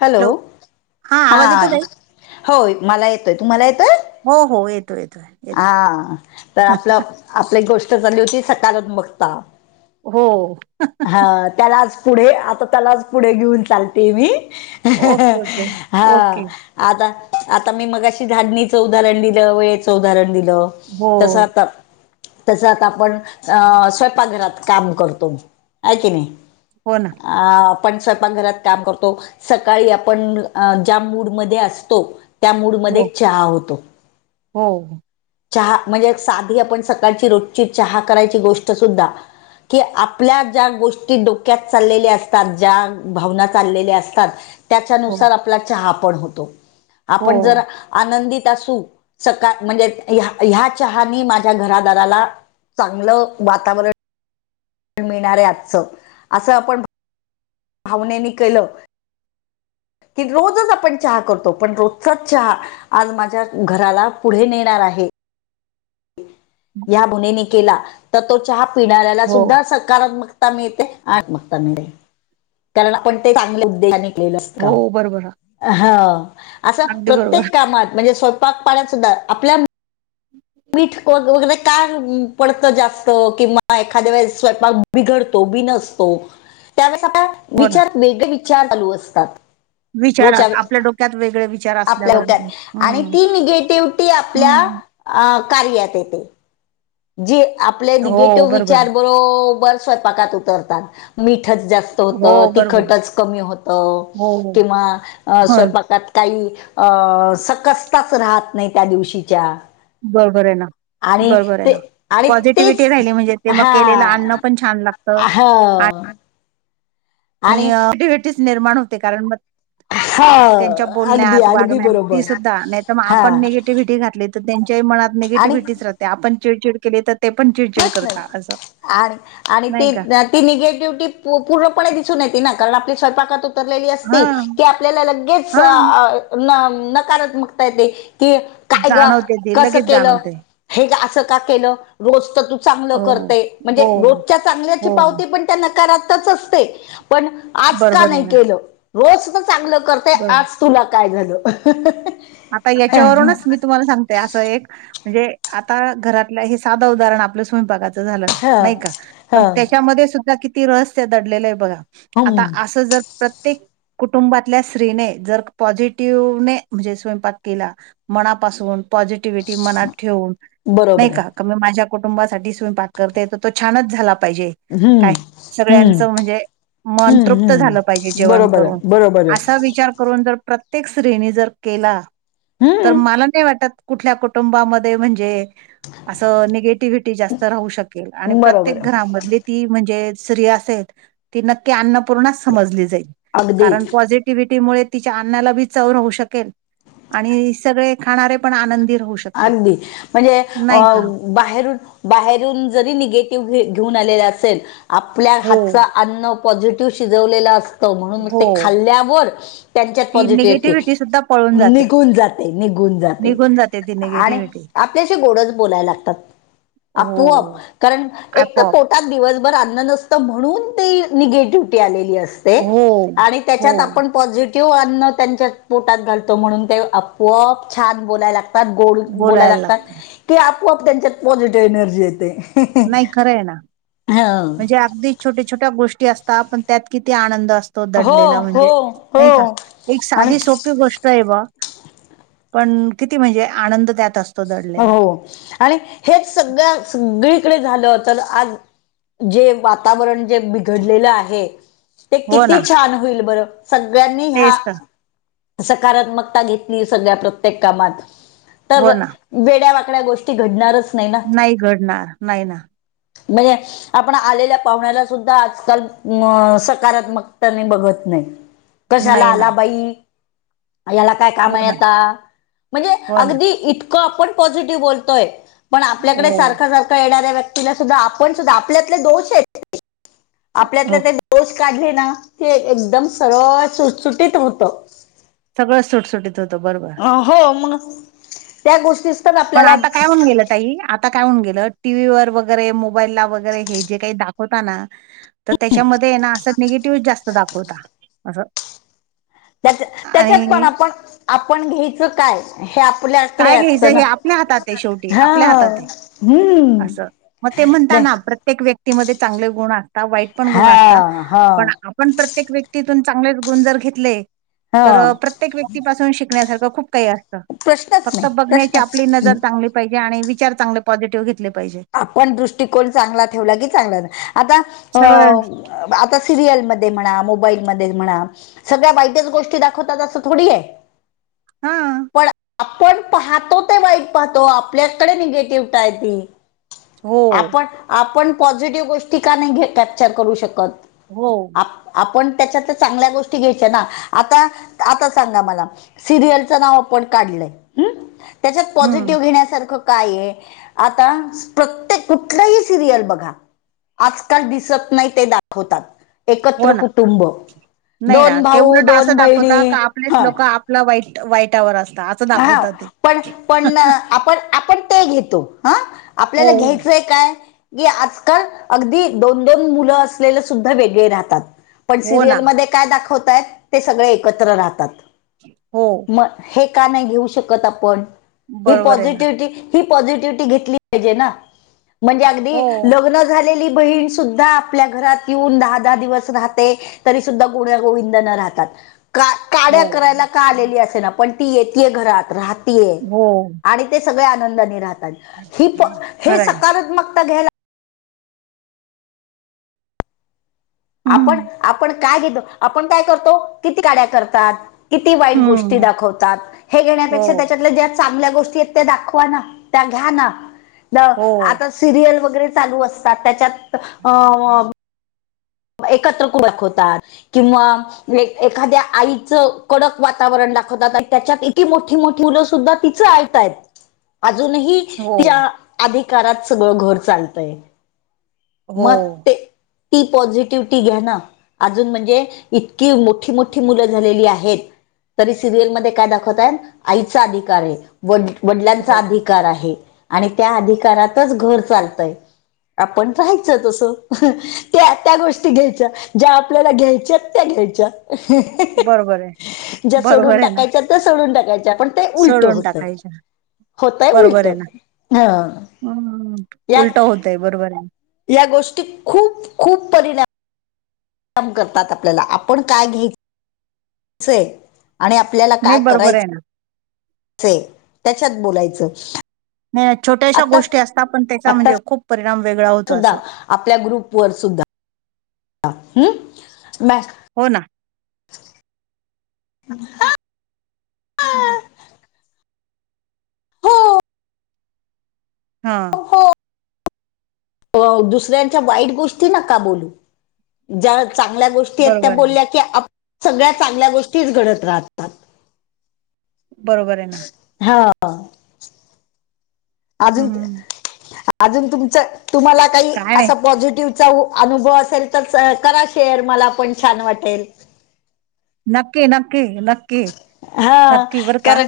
Hello. हा आवाज येतो ताई होय मला येतोय, तुम्हांला येतोय? हो -हो येतोय -येतोय. हा तर आपल आपली गोष्ट चाली होती सकारात्मकता. हो. हा हा हा त्यालाच पुढे आता त्यालाच पुढे घेऊन चालते मी. ओके ओके हा. ओके आता- आता मी मगाशी झाडणीच उदाहरण दिल वेळेच उदाहरण दिल. हो तस आता तस आता आपण अ स्वयंपाकघरात काम करतो आहे की नाही. हो ना आ आपण स्वयंपाकघरात काम करतो. सकाळी आपण ज्या मूडमध्ये असतो. त्या हो मूडमध्ये चहा होतो. हो चहा म्हणजे साधी आपण सकाळची रोजची चहा करायची गोष्ट सुद्धा कि आपल्या ज्या गोष्टी डोक्यात चाललेल्या असतात ज्या भावना चाललेल्या असतात. हो त्याच्यानुसार आपला चहा पण होतो हो आपण जर आनंदित असू. सकाळ म्हणजे ह ह्या चहानी माझ्या घरादाराला चांगल वातावरण मिळणारे आजच अस आपण भावनेनी केल की रोजच आपण चहा करतो, पण रोजचाच चहा आज माझ्या घराला पुढे नेणार आहे. या भुणेने केला तर, तो चहा पिणाऱ्याला हो सुद्धा सकारात्मक मिळते. आत्मकता मिळते. हो बरोबर [unintelligible] अस अगदी बरोबर प्रत्येक कामात म्हणजे स्व [unintelligible] पाण्यात सुद्धा आपल्या [inaudible] मीठ वगैरे का पडत जास्त किंवा एखाद्या वेळेस स्वय बिघडतो, बिनसतो त्यावेळेस आपल्या हो ना विचार वेगळे विचार चालू असतात. रोज व विचारात आपल्या डोक्यात वेगळे विचार आपल्या असल्यावर लोकत आणि हम्म ती निगेटिव्हटी आपल्या हम्म कार्यात येते. जी आपले हो निगेटिव्ह बरोबर विचार बरोबर स्वयपाकात उतरतात. मीठच जास्त होत हो बरोबर तिखटच कमी होत हो किंवा ह स्वयंपाकात काही अ सकसताच राहत नाही, त्या दिवशीच्या बरोबर आहे ना आणि बरोबर ते आहे. आणि पॉझिटिव्हटी तेच राहिली म्हणजे ते मग केलेलं आणणं पण छान लागत हा आणि म िबटीस निर्माण होते कारण मग, हा त्यांच्या बोलण्यात वागण्यात ती सुद्धा नाही तर मग हा आपण निगेटिव्हिटी घातली तर त्यांच्याही मनात आणि निगेट आपण चिडचिड केली तर ते पण चिड होत आणि -आणि [unintelligible] नाही का ती निगेटिव्हटी पूर्णपणे दिसून येते ना कारण आपली स्वयंपाकातून तरली अस हा की आपल्याला लगेच हा नकारमकता येते. कि काय ग जाणवते ते कस लगेच केल. जाणवते हे अस का केल रोज तर तू चांगल हो करते म्हणजे हो रोजच्या चांगल्याची हो हो. पावती पण नकारच असते पण आज का बरोबर आहे नाही ना केल रोज चांगल कर ते बरोबर आज तुला काय झाल. हाहाहाहाहा आता याच्यावरूनच मी तुम्हाला सांगते अस एक म्हणजे आता घरातल हे साध उदाहरण आपल्या स्वयंपाकच झाल ह नाही का ह पण त्याच्यामध्ये सुद्धा किती रहस्य दडलेल आहे बघा. हम् आता अस जर, प्रत्येक कुटुंबातल्या स्त्रीने जर पॉझिटिव्हने म्हणजे, स्वयंपाक केला मनापासून पॉझिटिव्हटी मनात ठेवून नाही बरोबर आहे का, क मी माझ्या कुटुंबासाठीच मी पाात करते तर तो छानच झाला पाहिजे. हम्म काय हम्म सगळ्यांचं म्हणजे मन हम्म तृप्त झालं पाहिजे हम्म जेवण बरोबर आहे करून. बरोबर असा आहे विचार करून जर प्रत्येक स्त्रीनी जर केला हूं! तर मला नाही वाटत कुठल्या कुटुंबा मध्ये, म्हणजे अस निगेटिव्हटी जास त राहू शकेल आणि बरोबर प्रत्येक आहे घरामधली ती म्हणजे स्त्री असे त. ती नक्की अन्नपूर्णाच समजली जाईल, अगदी कारण तो आज एक एक्टिव्हटीमुळे तिच्या अन्ना ला बी चव राहू शकेल आणि सगळे खाणारे पण आनंदीर होऊ शक अगदी म्हणजे अ! बाहेरून, बाहेरून जरी निगेटिव्ह घे घेऊन आलेला असेल. आपल्या हो. हातचं अन्न पॉझिटिव्ह शिजवलेल अस त म्हणून म हो ते खाल्ल्यावर त्यांच्यात ती पॉझिटिव्ह येते. निगेटिव्हिटी सुद्धा पळून जाते. निघून जाते, निघून जात. निघून जाते दीने. आणि आपल्याशी गोडच बोलायला लागतात, आपूआप हो कारण एक त आपोआप. पोटात दिवसभर अन्न नसत म्हणून ते निगेटिव्हटी आलेली अस ते हो, आणि हो त्याच्यात आप पॉजी टिव्ह अन्न त्यांच्या पोटात घालतो म्हणून ते आपोआप छान बोलायला लाग तात गोड बोलायला लागतात, की आपोआप त्यांच्यात पॉझिटिव्ह एनर्जी येते. नाही खरं आहे ना, हं. म्हणजे अगदी छोट्या छोट्या गोष्टी असतात पण त्यात किती आनंद अस तो हो दडलेला म्हणजे, हो नाही हो का एक साधी आणि सोपी गोष ष्ट हे बॉ पण किती म्हणजे आनंद त्यात अस हो हो आणि हेच सगळ्या सगळीकडे झालं तर आज. जे वातावरण जे बिघडलेलं आहे. ते हो ना किती छान होईल बरं सगळ्यांनी ह्या. तेच तर. सकारात्मकता घेतली सगळ्या प्रत्येक कामात, तर हो ना. वेड्या वाकड्या गोष ष्टी घडणारच नाही ना, घडणार. नाही ना. म यां आपण आलेल्या पाहुण्याला सुद्धा आजकाल अ सकारात्मकताने बघत नाही. कशाला नाही ना. आला बाई याला काय काम हो ये ना. आता, म्हणजे हो ना. अगदी इतकं आपण पॉझिटिव्ह बोलतोय. पण आपल्याकडे हो, सारखा, सारखा येणाऱ्या व्यक्तीला सुद्धा आपण सुद्धा आपल्यातले दोष आहेत ते. आपल्यातले हो ते दोष काढले ना, ते एकदम सरळ सुटसुटीत होतं. सगळं सुटसुटीत होतं बरोबर. हो मंग त्या गोष्टी तर आपल्याला हं गेलं ताई आप आता काय होऊन गेलं टीव्ही वर वगैरे, मोबाईल ला वगैरे, हे जे काही दाखवताना. त त्याच्यामध्ये ना असं निगेटिव्हच जास्त दाखवता. असं त्याच्या-त्याच्यात पण आणि आपण आपण घ्यायचं काय? हे आपल्या आपले काय असत घ्यायचं ना हे आपल्या हातात आहे शेवटी हा हूं. म ते म्हणता ना प्रत्येक व्यक्तीमध्ये चांगले गुण असता, वाईट पण गुण असता हा हा पण आप आपण प्रत्येक व्यक्तीतून चांगलेच गुण जर घेतले हा तर प्र त्येक व्यक्तीपासून शिकण्यासारखं खूप काही असतं. [unintelligible] फक्त बघण्याची आपली प्रश्नच नजर चांगली पाहिजे, आणि विचार चांगले पॉझिटिव्ह घेतले. पाहिजे आपण दृष्टिकोन चांगला ठेवला की चांगला, आता अ. सगळं आता सिरियलमध्ये म्हणा मोबाईलमध्ये म्हणा सगळ्या वाईटच गोष्टी दाखवतात असं थोडी ये. [inaudible] हा पण आपण पाहतो ते वाईट पाहतो आपल्याकडे निगेटिव्हताय ती हो आपण आपण पॉझिटिव्ह गोष्टी का नाही घे कॅप्चर करू शकत. हो. आप आपण त्याच्यात चांगल्या गोष्टी घ्यायच्या ना आता आता सांगा मला सिरियलचं नाव आपण काढलंय हूं त्याच्यात हम्म पॉझिटिव्ह घेण्यासारखं काय ये आता प्रत्येक कुठलंही सिरियल बघा आजकाल दिसत नाही ते दाखवतात. हो एकत्र ना कुटुंब नाही ना दोन ते भाऊ दोन बहिणी ह ला वाईट वाईटवर असतात. आहा पण पण ना आपण आपण ते घेतो हा हो आपल्याला घ्यायचंय काय की आजकाल अगदी दोन दोन मुलं असलेले सुद्धा वेगळे राहतात. पण हो ना सिरियलमध्ये काय दाखवतायेत ते सगळे एकत्र राहतात. हो. मग हे का नाही घेऊ शकत आपण ही बरोबर आहे ना पॉझिटिव्हीटी ही पॉझिटिव्हीटी घेतली पाहीजे ना म्हणजे अगदी हो लग्न झालेली बहीण सुद्धा आपल्या घरात येऊन दहा दहा दिवस राहते. तरी सुद्धा गुन्या गोविंदान राहतात का हो काड्या करायला का आलेली असे ना पण ती येतीये घरात राहतीये हो आणि ते सगळे आनंदाने राहतात ही प हे खरंय सकारात्मकता घ्यायला आपण हम्म आपण काय घेतो आपण काय करतो किती काड्या करतात. किती वाईट गोष्टी हम्म दाखवतात हे हो घेण्यापेक्षा त्याच्यातल्या ज्या चांगल्या गोष्टी येत दाखवा ना त्या घ्या ना म हो आता सिरियल वगैरे चालू असतात त्याच्यात अ एकत्रकूडक होतात किंवा एक एखाद्या आईचं कडक वातावरण दाखवतात आणि त्याच्यात इती मोठी मोठी मुलं सुद्धा तिचं ऐक तायेत अजूनही हो त्या अधिकारात सगळं घर चालतय. हो मग ते ती पॉझिटिव्हीटी घ्या ना. अजून म्हणजे इतकी मोठी मोठी मुलं झालेली आहेत. तरी सिरियलमध्ये काय दाखवतायेत आहे आईचा अधिकार आहे वड वडिलांचा हो अधिकार आहे. आणि त्या अधिकारातच घर चालतय आपण राहायचं तसं त्या त्या गोष्टी घ्यायच्या ज्या आपल्याला घ्यायच्या त्या घ्यायच्या बरोबर आहे ज्या सोडून बरोबर आहे ना टाकायच्यायत त्या सोडून टाकायच्या पण ते उलट सोडून होतय टाकायच्या होतय बरोबर उलट ये ना ह होणं होणं या उलट होतय बरोबरये ना. या गोष्टी खूप खूप परिणा णाम करतात आपल्याला आपण काय घ्यायचंय आणि आपल्याला नाही काय बरोबर करायचं आहे ना चय त्याच्यात बोलायचं. म ह्या छोट्याशा आता गोष्टी असता पण त्याचा आता म्हणजे खूप परिणाम वेगळा होत सुद्धा आपल्या ग्रुप वर सुद्धा हूं मॅ हो ना [inaudible] [unintelligible] [inaudible] हा दुसऱ्यांच्या वाईट गोष्टी नका बोलू, ज्या चांगल्या गोष्टी ति आता बरोबर आहे बोल्या की आप, सगळ्या चांगल्या गोष्टी घडत रातात. बरोबर आहे ना. हा अजून, हम्म. अजून तुमच तुम्हाला काही काय नाही असा पॉझिटिव्ह चा अनुभव असेल, तर करा शेअर मला पण छान वाटेल. नक्की, नक्की, नक्की, हा नक्की बरं का! कारण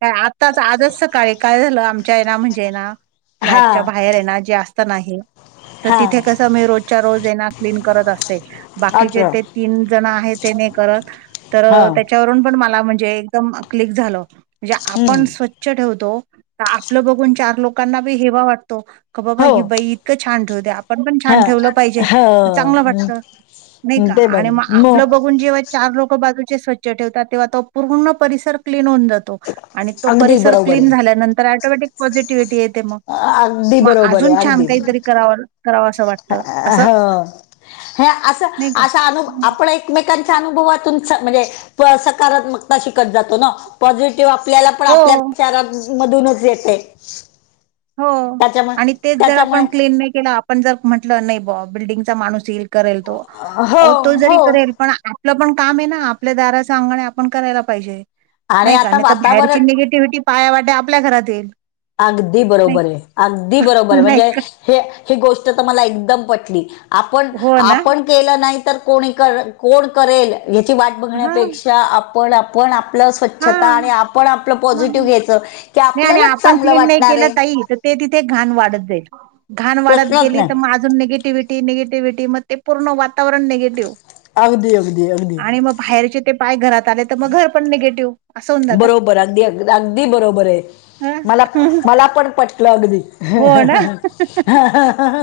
काय, आत्ताच आजच सकाळी काय झालं आमच्या आहे हे ना म्हणजे ना. हा फ्लॅटच्या बाहेर हे ना जे असत ना हे तर हा तिथे कसं मी रोजच्या रोज येना क्लीन करत असते बाकीचे अच्छा ते तीन जणं आहेत तेनी करत तर हा त्याच्यावरून पण मला म्हणजे एकदम क्लिक झालं म्हणजे हम्म आपण स्वछ च्छ ठेवतो तर आपलं बघून चार लोकांना बी हेवा वाटतो क बाबा हो ही बाई इतकं छान ठेवते आपण पण हा छान ठेवलं पाहिजे चांगलं हो वाटतं नाही का ते बघ आणि मग आपलं बघून जेव्हा चार लोक बाजूचे स्वच्छ ठेवतात तेव्हा तो पूर्ण परिसर क्लीन होऊन जातो आणि तो अगदी परिसर बरोबर क्लीन आहे झाल्यानंतर आटोमॅटिक पॉझिटिव्हटी येत ते मग अगदी मग बरोबर अजून आहे छान अगदी काहीतरी कराव करावं असं वाटत असं ह असं नाही का आस अनु हं. आपण एक एकमेकांच्या अनुभवातून म्हणजे सकारात्मकता शिकत जातो ना पॉझिटिव्ह आपल्याला आपण आपल्या हो विचारां मधूनच येते हो त्याच्यामुळे आणि तेच जर त्याच्यामुळे आपण क्लीन नाही केला आपण जर म्हंटलं नाही बुवा बिल्डिंगचा माणूस येईल करेल तो हो अहो तो जरी हो करेल पण आपलं पण काम आहे ना आपल्या दाराचं अंगण आपण करायला पाहिजे आणि नाही का आता नाही तर बाहेरची वातावरण निगेट टिव्हिटी पाया वाटे आपल्या घरात येईल अगदी नाही बरोबर हे अगदी बरोबर हे नाही म्हणजे का हे ही गोष्ट तर मला एकदम पटली आपण हो ना आपण केलं नाही तर कोणी करत कोण करेल याची वाट हा बघण्यापेक्षा आप पण आपण आपल्या स्वच्छता आणि हा आपण आपलं पॉझिटिव्ह घ्यायच की आपल्याला पण क्लिन नाही केल ताई तर ते तिथे घाण वाढत जाईल घाण वाढत प्रश्नच गेली नाही तर म निगेटिव्हिटी निगेटिव्हटी म ते पूर्ण वातावरण निगेटिव्ह अगदी अगदी अगदी आणि मग बाहेरचे ते पाय घरात आले तर मग घर पण निगेटिव्ह असं होऊन जातं बरोबर अगदी अदी अगदी बरोबर आहे हं मला मला पण पटलं अगदी हो ना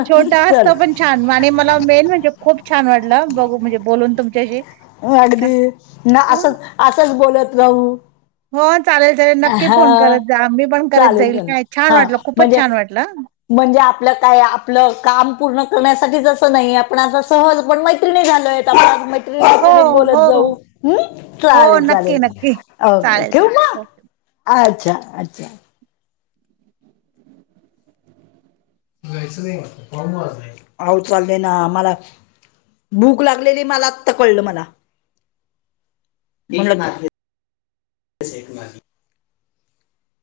छोट चल असतं पण छान आणि मला मेन म्हणजे खूप छान वाटलं बघू म्हणजे बोलून तुमच्याशी हो का अगदी म असंच असंच बोलत राहू हो चालेल चालेल नक्की फोन हा करत जा मी पण करत चालेल जाईल चालेल का छान हा वाटलं खूपच म्हणजे छान वाटलं म्हणजे आपलं काय आपलं काम पूर्ण करण्यासाठीच असं नाही आपण असं सहज पण मैत्रिणी झालोय त हो [unintelligible] [unintelligible] बोलत हो जाऊ हो चालेल नक्की चालेल नक्की अ चालेल ठेवू चालेल मग ओके अच्छा अच्छा जायच नाही नऊ वाजले अहो चालले ना आम्हाला भूक लागलेली मला आत्ता कळलं मला [unintelligible]